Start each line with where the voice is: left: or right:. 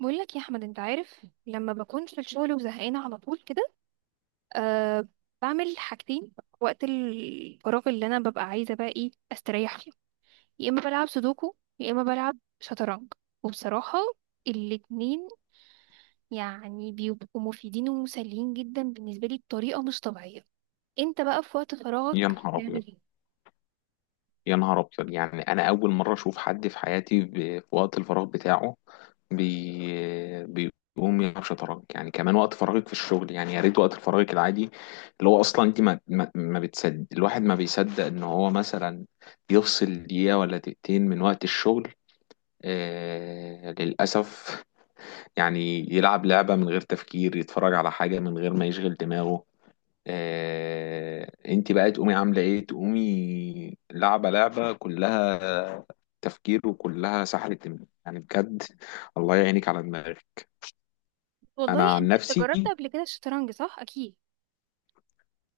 right: بقول لك يا احمد، انت عارف لما بكون في الشغل وزهقانه على طول كده. أه بعمل حاجتين. وقت الفراغ اللي انا ببقى عايزه بقى ايه استريح فيه. يا اما بلعب سودوكو يا اما بلعب شطرنج. وبصراحه الاتنين يعني بيبقوا مفيدين ومسليين جدا بالنسبه لي بطريقه مش طبيعيه. انت بقى في وقت
left: يا
right: فراغك؟
left: نهار ابيض، يا نهار ابيض، يعني انا اول مره اشوف حد في حياتي في وقت الفراغ بتاعه بيقوم يلعب شطرنج. يعني كمان وقت فراغك في الشغل؟ يعني يا ريت وقت فراغك العادي اللي هو اصلا انت ما بتصدق، الواحد ما بيصدق ان هو مثلا يفصل دقيقه ولا دقيقتين من وقت الشغل. للاسف. يعني يلعب لعبه من غير تفكير، يتفرج على حاجه من غير ما يشغل دماغه. انت بقى تقومي عامله ايه؟ تقومي لعبه، لعبه كلها تفكير وكلها سحله دماغ. يعني بجد الله يعينك على دماغك. انا
right: والله
left: عن
right: انت جربت
left: نفسي
right: قبل كده الشطرنج صح اكيد؟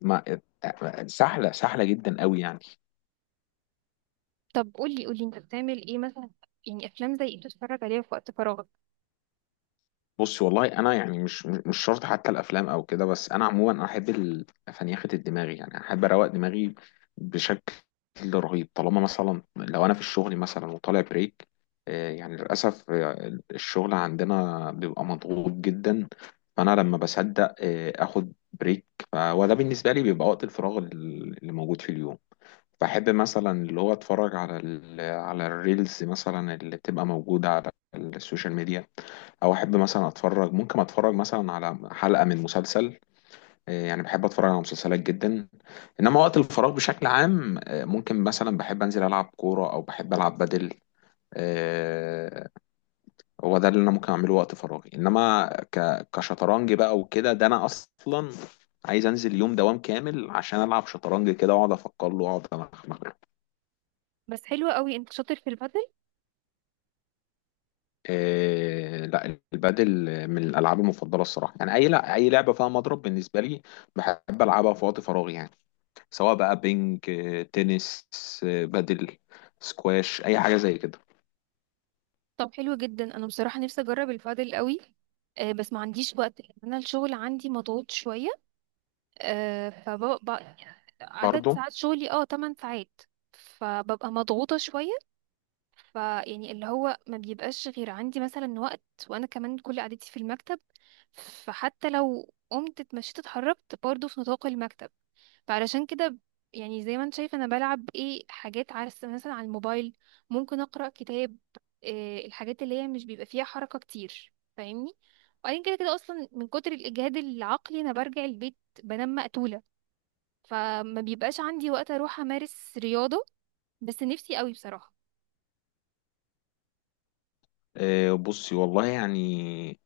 left: ما سحله جدا قوي يعني.
right: طب قولي قولي انت بتعمل ايه مثلا؟ يعني افلام زي ايه بتتفرج عليها في وقت فراغك؟
left: بصي والله انا يعني مش شرط حتى الافلام او كده، بس انا عموما انا احب الفنيخه دماغي، يعني احب اروق دماغي بشكل رهيب. طالما مثلا لو انا في الشغل مثلا وطالع بريك، يعني للاسف الشغل عندنا بيبقى مضغوط جدا. فانا لما بصدق اخد بريك، وده بالنسبه لي بيبقى وقت الفراغ اللي موجود في اليوم. بحب مثلا اللي هو اتفرج على ال على الريلز مثلا اللي بتبقى موجودة على السوشيال ميديا، او احب مثلا اتفرج، ممكن اتفرج مثلا على حلقة من مسلسل. يعني بحب اتفرج على مسلسلات جدا. انما وقت الفراغ بشكل عام ممكن مثلا بحب انزل العب كورة، او بحب العب بدل. آه، هو ده اللي انا ممكن اعمله وقت فراغي. انما كشطرنج بقى وكده، ده انا اصلا عايز انزل يوم دوام كامل عشان العب شطرنج كده واقعد افكر له واقعد.
right: بس حلو قوي، انت شاطر في البدل.
left: لا، البادل من الالعاب المفضله الصراحه. يعني اي، لا، اي لعبه فيها مضرب بالنسبه لي بحب العبها في وقت فراغي يعني. سواء بقى بينج تنس، بادل، سكواش، اي حاجه زي كده.
right: طب حلو جدا، انا بصراحه نفسي اجرب البادل قوي. بس ما عنديش وقت لأن انا الشغل عندي مضغوط شويه. آه، فببقى عدد
left: برضه
right: ساعات شغلي 8 ساعات، فببقى مضغوطه شويه. فيعني اللي هو ما بيبقاش غير عندي مثلا وقت. وانا كمان كل قعدتي في المكتب، فحتى لو قمت اتمشيت اتحركت برضه في نطاق المكتب. فعلشان كده يعني زي ما انت شايف انا بلعب ايه حاجات عارف مثلا على الموبايل، ممكن اقرا كتاب. إيه الحاجات اللي هي مش بيبقى فيها حركه كتير فاهمني؟ وبعدين كده كده اصلا من كتر الاجهاد العقلي انا برجع البيت بنام مقتوله، فما بيبقاش عندي وقت اروح امارس رياضه. بس نفسي قوي بصراحه.
left: بصي والله يعني،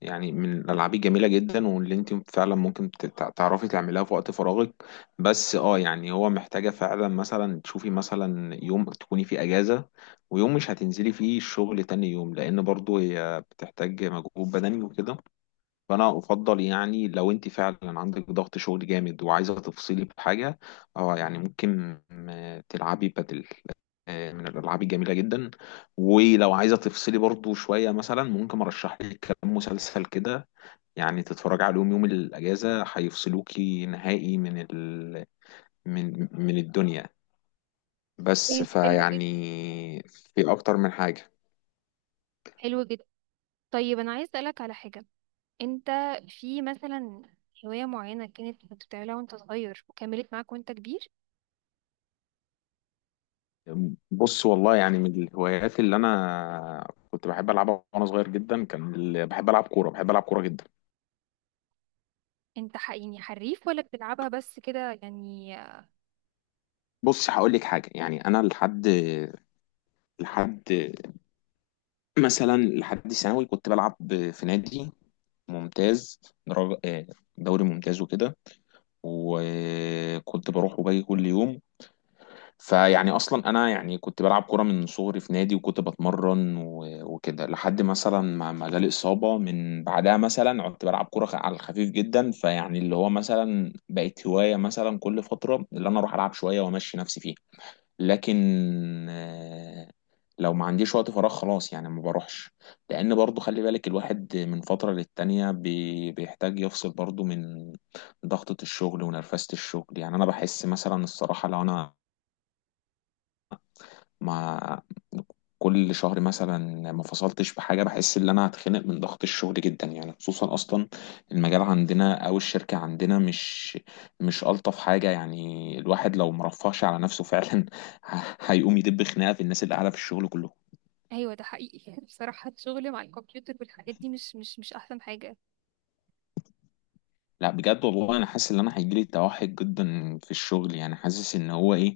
left: يعني من الالعاب الجميله جدا واللي انت فعلا ممكن تعرفي تعمليها في وقت فراغك. بس اه يعني هو محتاجه فعلا مثلا تشوفي مثلا يوم تكوني فيه اجازه، ويوم مش هتنزلي فيه الشغل تاني يوم، لان برضو هي بتحتاج مجهود بدني وكده. فانا افضل يعني لو انت فعلا عندك ضغط شغل جامد وعايزه تفصلي بحاجه، اه يعني ممكن تلعبي بادل. من الالعاب الجميله جدا. ولو عايزه تفصلي برضو شويه، مثلا ممكن ارشح لك كام مسلسل كده يعني تتفرج عليهم يوم الأجازة، هيفصلوكي نهائي من ال... من من الدنيا. بس
right: طيب حلو
left: فيعني
right: جدا،
left: في أكتر من حاجة.
right: حلو جدا. طيب انا عايز اسالك على حاجه. انت في مثلا هوايه معينه كانت كنت بتعملها وانت صغير وكملت معاك وانت كبير؟
left: بص والله يعني من الهوايات اللي أنا كنت بحب ألعبها وأنا صغير جدا كان بحب ألعب كورة، بحب ألعب كورة جدا.
right: يعني حريف ولا بتلعبها بس كده يعني؟
left: بص هقول لك حاجة، يعني أنا لحد مثلا لحد ثانوي كنت بلعب في نادي ممتاز، درجة دوري ممتاز وكده، وكنت بروح وباجي كل يوم. فيعني اصلا انا يعني كنت بلعب كوره من صغري في نادي، وكنت بتمرن وكده لحد مثلا ما جالي اصابه. من بعدها مثلا كنت بلعب كوره على الخفيف جدا، فيعني اللي هو مثلا بقت هوايه مثلا كل فتره اللي انا اروح العب شويه وامشي نفسي فيها. لكن آه، لو ما عنديش وقت فراغ خلاص يعني ما بروحش، لان برضو خلي بالك الواحد من فتره للتانيه بيحتاج يفصل برضو من ضغطه الشغل ونرفزه الشغل. يعني انا بحس مثلا الصراحه لو انا ما كل شهر مثلا ما فصلتش بحاجه، بحس ان انا هتخنق من ضغط الشغل جدا، يعني خصوصا اصلا المجال عندنا او الشركه عندنا مش الطف حاجه. يعني الواحد لو مرفهش على نفسه فعلا هيقوم يدب خناقه في الناس اللي قاعده في الشغل كلهم.
right: ايوه ده حقيقي يعني بصراحة الشغل مع الكمبيوتر والحاجات دي مش احسن حاجة.
left: لا بجد والله انا حاسس ان انا هيجيلي توحد جدا في الشغل، يعني حاسس ان هو ايه،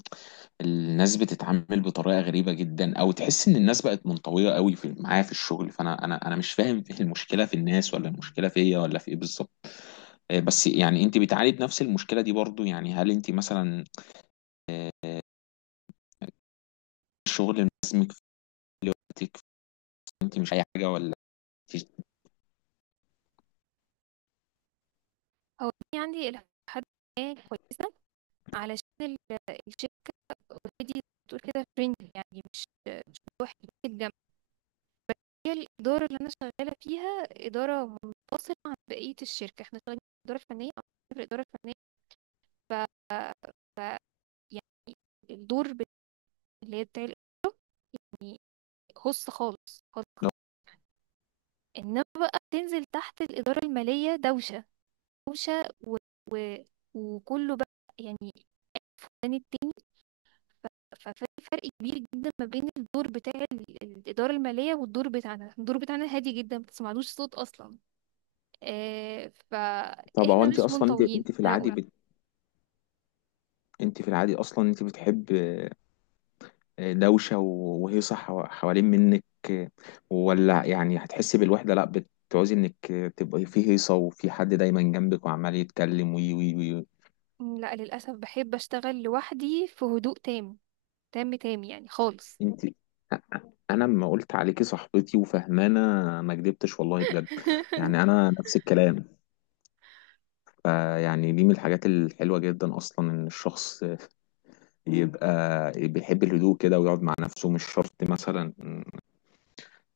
left: الناس بتتعامل بطريقه غريبه جدا، او تحس ان الناس بقت منطويه قوي في معايا في الشغل. فانا انا انا مش فاهم ايه المشكله، في الناس ولا المشكله فيا ولا في ايه بالظبط. بس يعني انت بتعاني نفس المشكله دي برضو؟ يعني هل انت مثلا الشغل ملازمك في وقتك؟ انت مش اي حاجه ولا؟
right: هو دي عندي الى حد ما كويسة، علشان الشركة اوريدي بتقول كده فريندلي، يعني مش لوحدي الجامعة. هي الإدارة اللي أنا شغالة فيها إدارة منفصلة عن بقية الشركة، احنا شغالين في الإدارة الفنية أو في الإدارة الفنية. ف... ف... يعني الدور بت- اللي هي بتاع الخاص خالص. انما بقى تنزل تحت الإدارة المالية دوشة دوشة وكله بقى يعني فلان التاني. ف... ففي فرق كبير جدا ما بين الدور بتاع الإدارة المالية والدور بتاعنا. الدور بتاعنا هادي جدا ما بتسمعلوش صوت أصلا.
left: طب هو
right: فإحنا
left: انت
right: مش
left: اصلا انت
right: منطويين
left: انت في العادي
right: هقول.
left: انت في العادي اصلا انت بتحب دوشة حوالين منك، ولا يعني هتحسي بالوحدة، لا بتعوزي انك تبقي في هيصة وفي حد دايما جنبك وعمال يتكلم وي وي وي
right: لا للأسف، بحب أشتغل لوحدي في هدوء تام. تام تام يعني خالص.
left: انت، انا لما قلت عليكي صاحبتي وفهمانة ما كدبتش والله بجد. يعني انا نفس الكلام. فيعني دي من الحاجات الحلوة جدا اصلا ان الشخص يبقى بيحب الهدوء كده ويقعد مع نفسه، مش شرط مثلا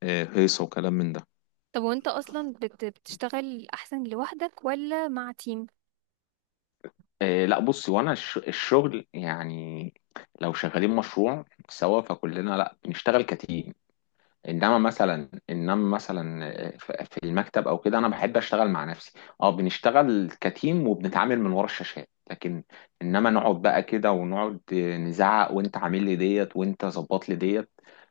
left: هيصة وكلام من ده.
right: طب وانت أصلا بتشتغل أحسن لوحدك ولا مع تيم؟
left: إيه، لا بصي، وانا الشغل يعني لو شغالين مشروع سوا فكلنا، لا بنشتغل كتيم. انما مثلا، انما مثلا في المكتب او كده انا بحب اشتغل مع نفسي. اه بنشتغل كتيم وبنتعامل من ورا الشاشات، لكن انما نقعد بقى كده ونقعد نزعق وانت عامل لي ديت وانت ظبط لي ديت،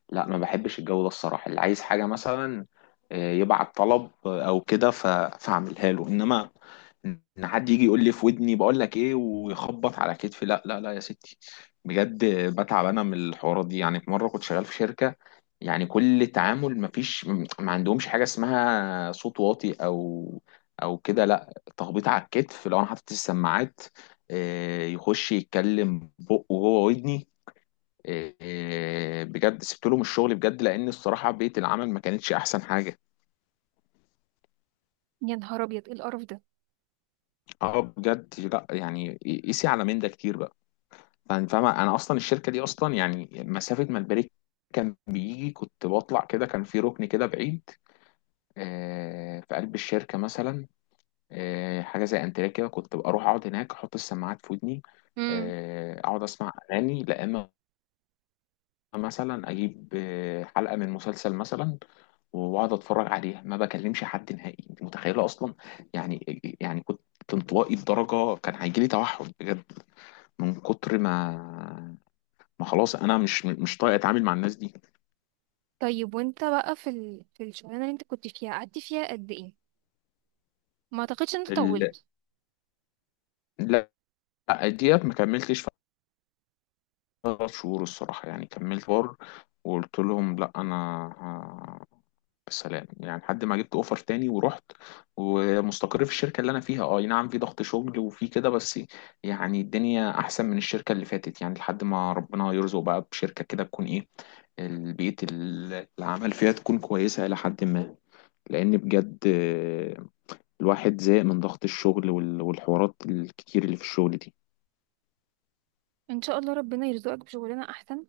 left: لا ما بحبش الجو ده الصراحه. اللي عايز حاجه مثلا يبعت طلب او كده، فاعملها له. انما ان حد يجي يقول لي في ودني بقول لك ايه ويخبط على كتفي، لا لا لا يا ستي، بجد بتعب انا من الحوارات دي. يعني في مره كنت شغال في شركه، يعني كل تعامل مفيش، ما عندهمش حاجة اسمها صوت واطي او او كده، لا تخبيط على الكتف لو انا حاطط السماعات، يخش يتكلم بقه وهو ودني. بجد سبت لهم الشغل بجد لان الصراحة بيئة العمل ما كانتش احسن حاجة.
right: يا نهار أبيض، إيه القرف
left: اه بجد لا يعني قيسي على من ده كتير بقى، فاهم فاهمة؟ انا اصلا الشركة دي اصلا يعني مسافة ما البريك كان بيجي كنت بطلع كده، كان في ركن كده بعيد في قلب الشركة مثلا، حاجه زي انتريه كده، كنت ببقى اروح اقعد هناك احط السماعات في ودني.
right: ده!
left: اقعد اسمع اغاني، لا اما مثلا اجيب حلقه من مسلسل مثلا واقعد اتفرج عليها، ما بكلمش حد نهائي. انت متخيله اصلا؟ يعني يعني كنت انطوائي لدرجه كان هيجي لي توحد بجد، من كتر ما خلاص انا مش طايق اتعامل مع الناس دي.
right: طيب وانت بقى في في الشغلانه اللي انت كنت فيها قعدت فيها قد ايه؟ ما اعتقدش ان انت
left: ال-
right: طولت.
left: لا، ديت ما كملتش ثلاث شهور الصراحه. يعني كملت شهور وقلت لهم لا انا سلام، يعني لحد ما جبت اوفر تاني ورحت. ومستقر في الشركه اللي انا فيها، اه أي نعم في ضغط شغل وفي كده، بس يعني الدنيا احسن من الشركه اللي فاتت. يعني لحد ما ربنا يرزق بقى بشركه كده تكون ايه، البيئه العمل فيها تكون كويسه الى حد ما. لان بجد الواحد زهق من ضغط الشغل والحوارات الكتير اللي في الشغل دي.
right: ان شاء الله ربنا يرزقك بشغلانه احسن،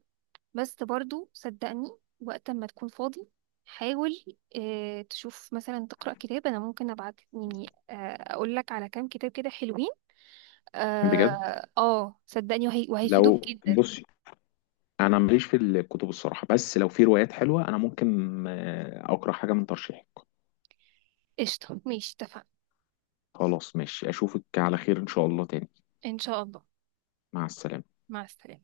right: بس برضو صدقني وقت ما تكون فاضي حاول تشوف مثلا تقرا كتاب. انا ممكن ابعت يعني اقول لك على كام كتاب كده حلوين.
left: بجد
right: صدقني وهيفيدوك
left: لو
right: جدا.
left: بصي انا ماليش في الكتب الصراحه، بس لو في روايات حلوه انا ممكن اقرا حاجه من ترشيحك.
right: قشطه ماشي اتفقنا.
left: خلاص ماشي، اشوفك على خير ان شاء الله تاني.
right: ان شاء الله.
left: مع السلامة.
right: مع السلامه.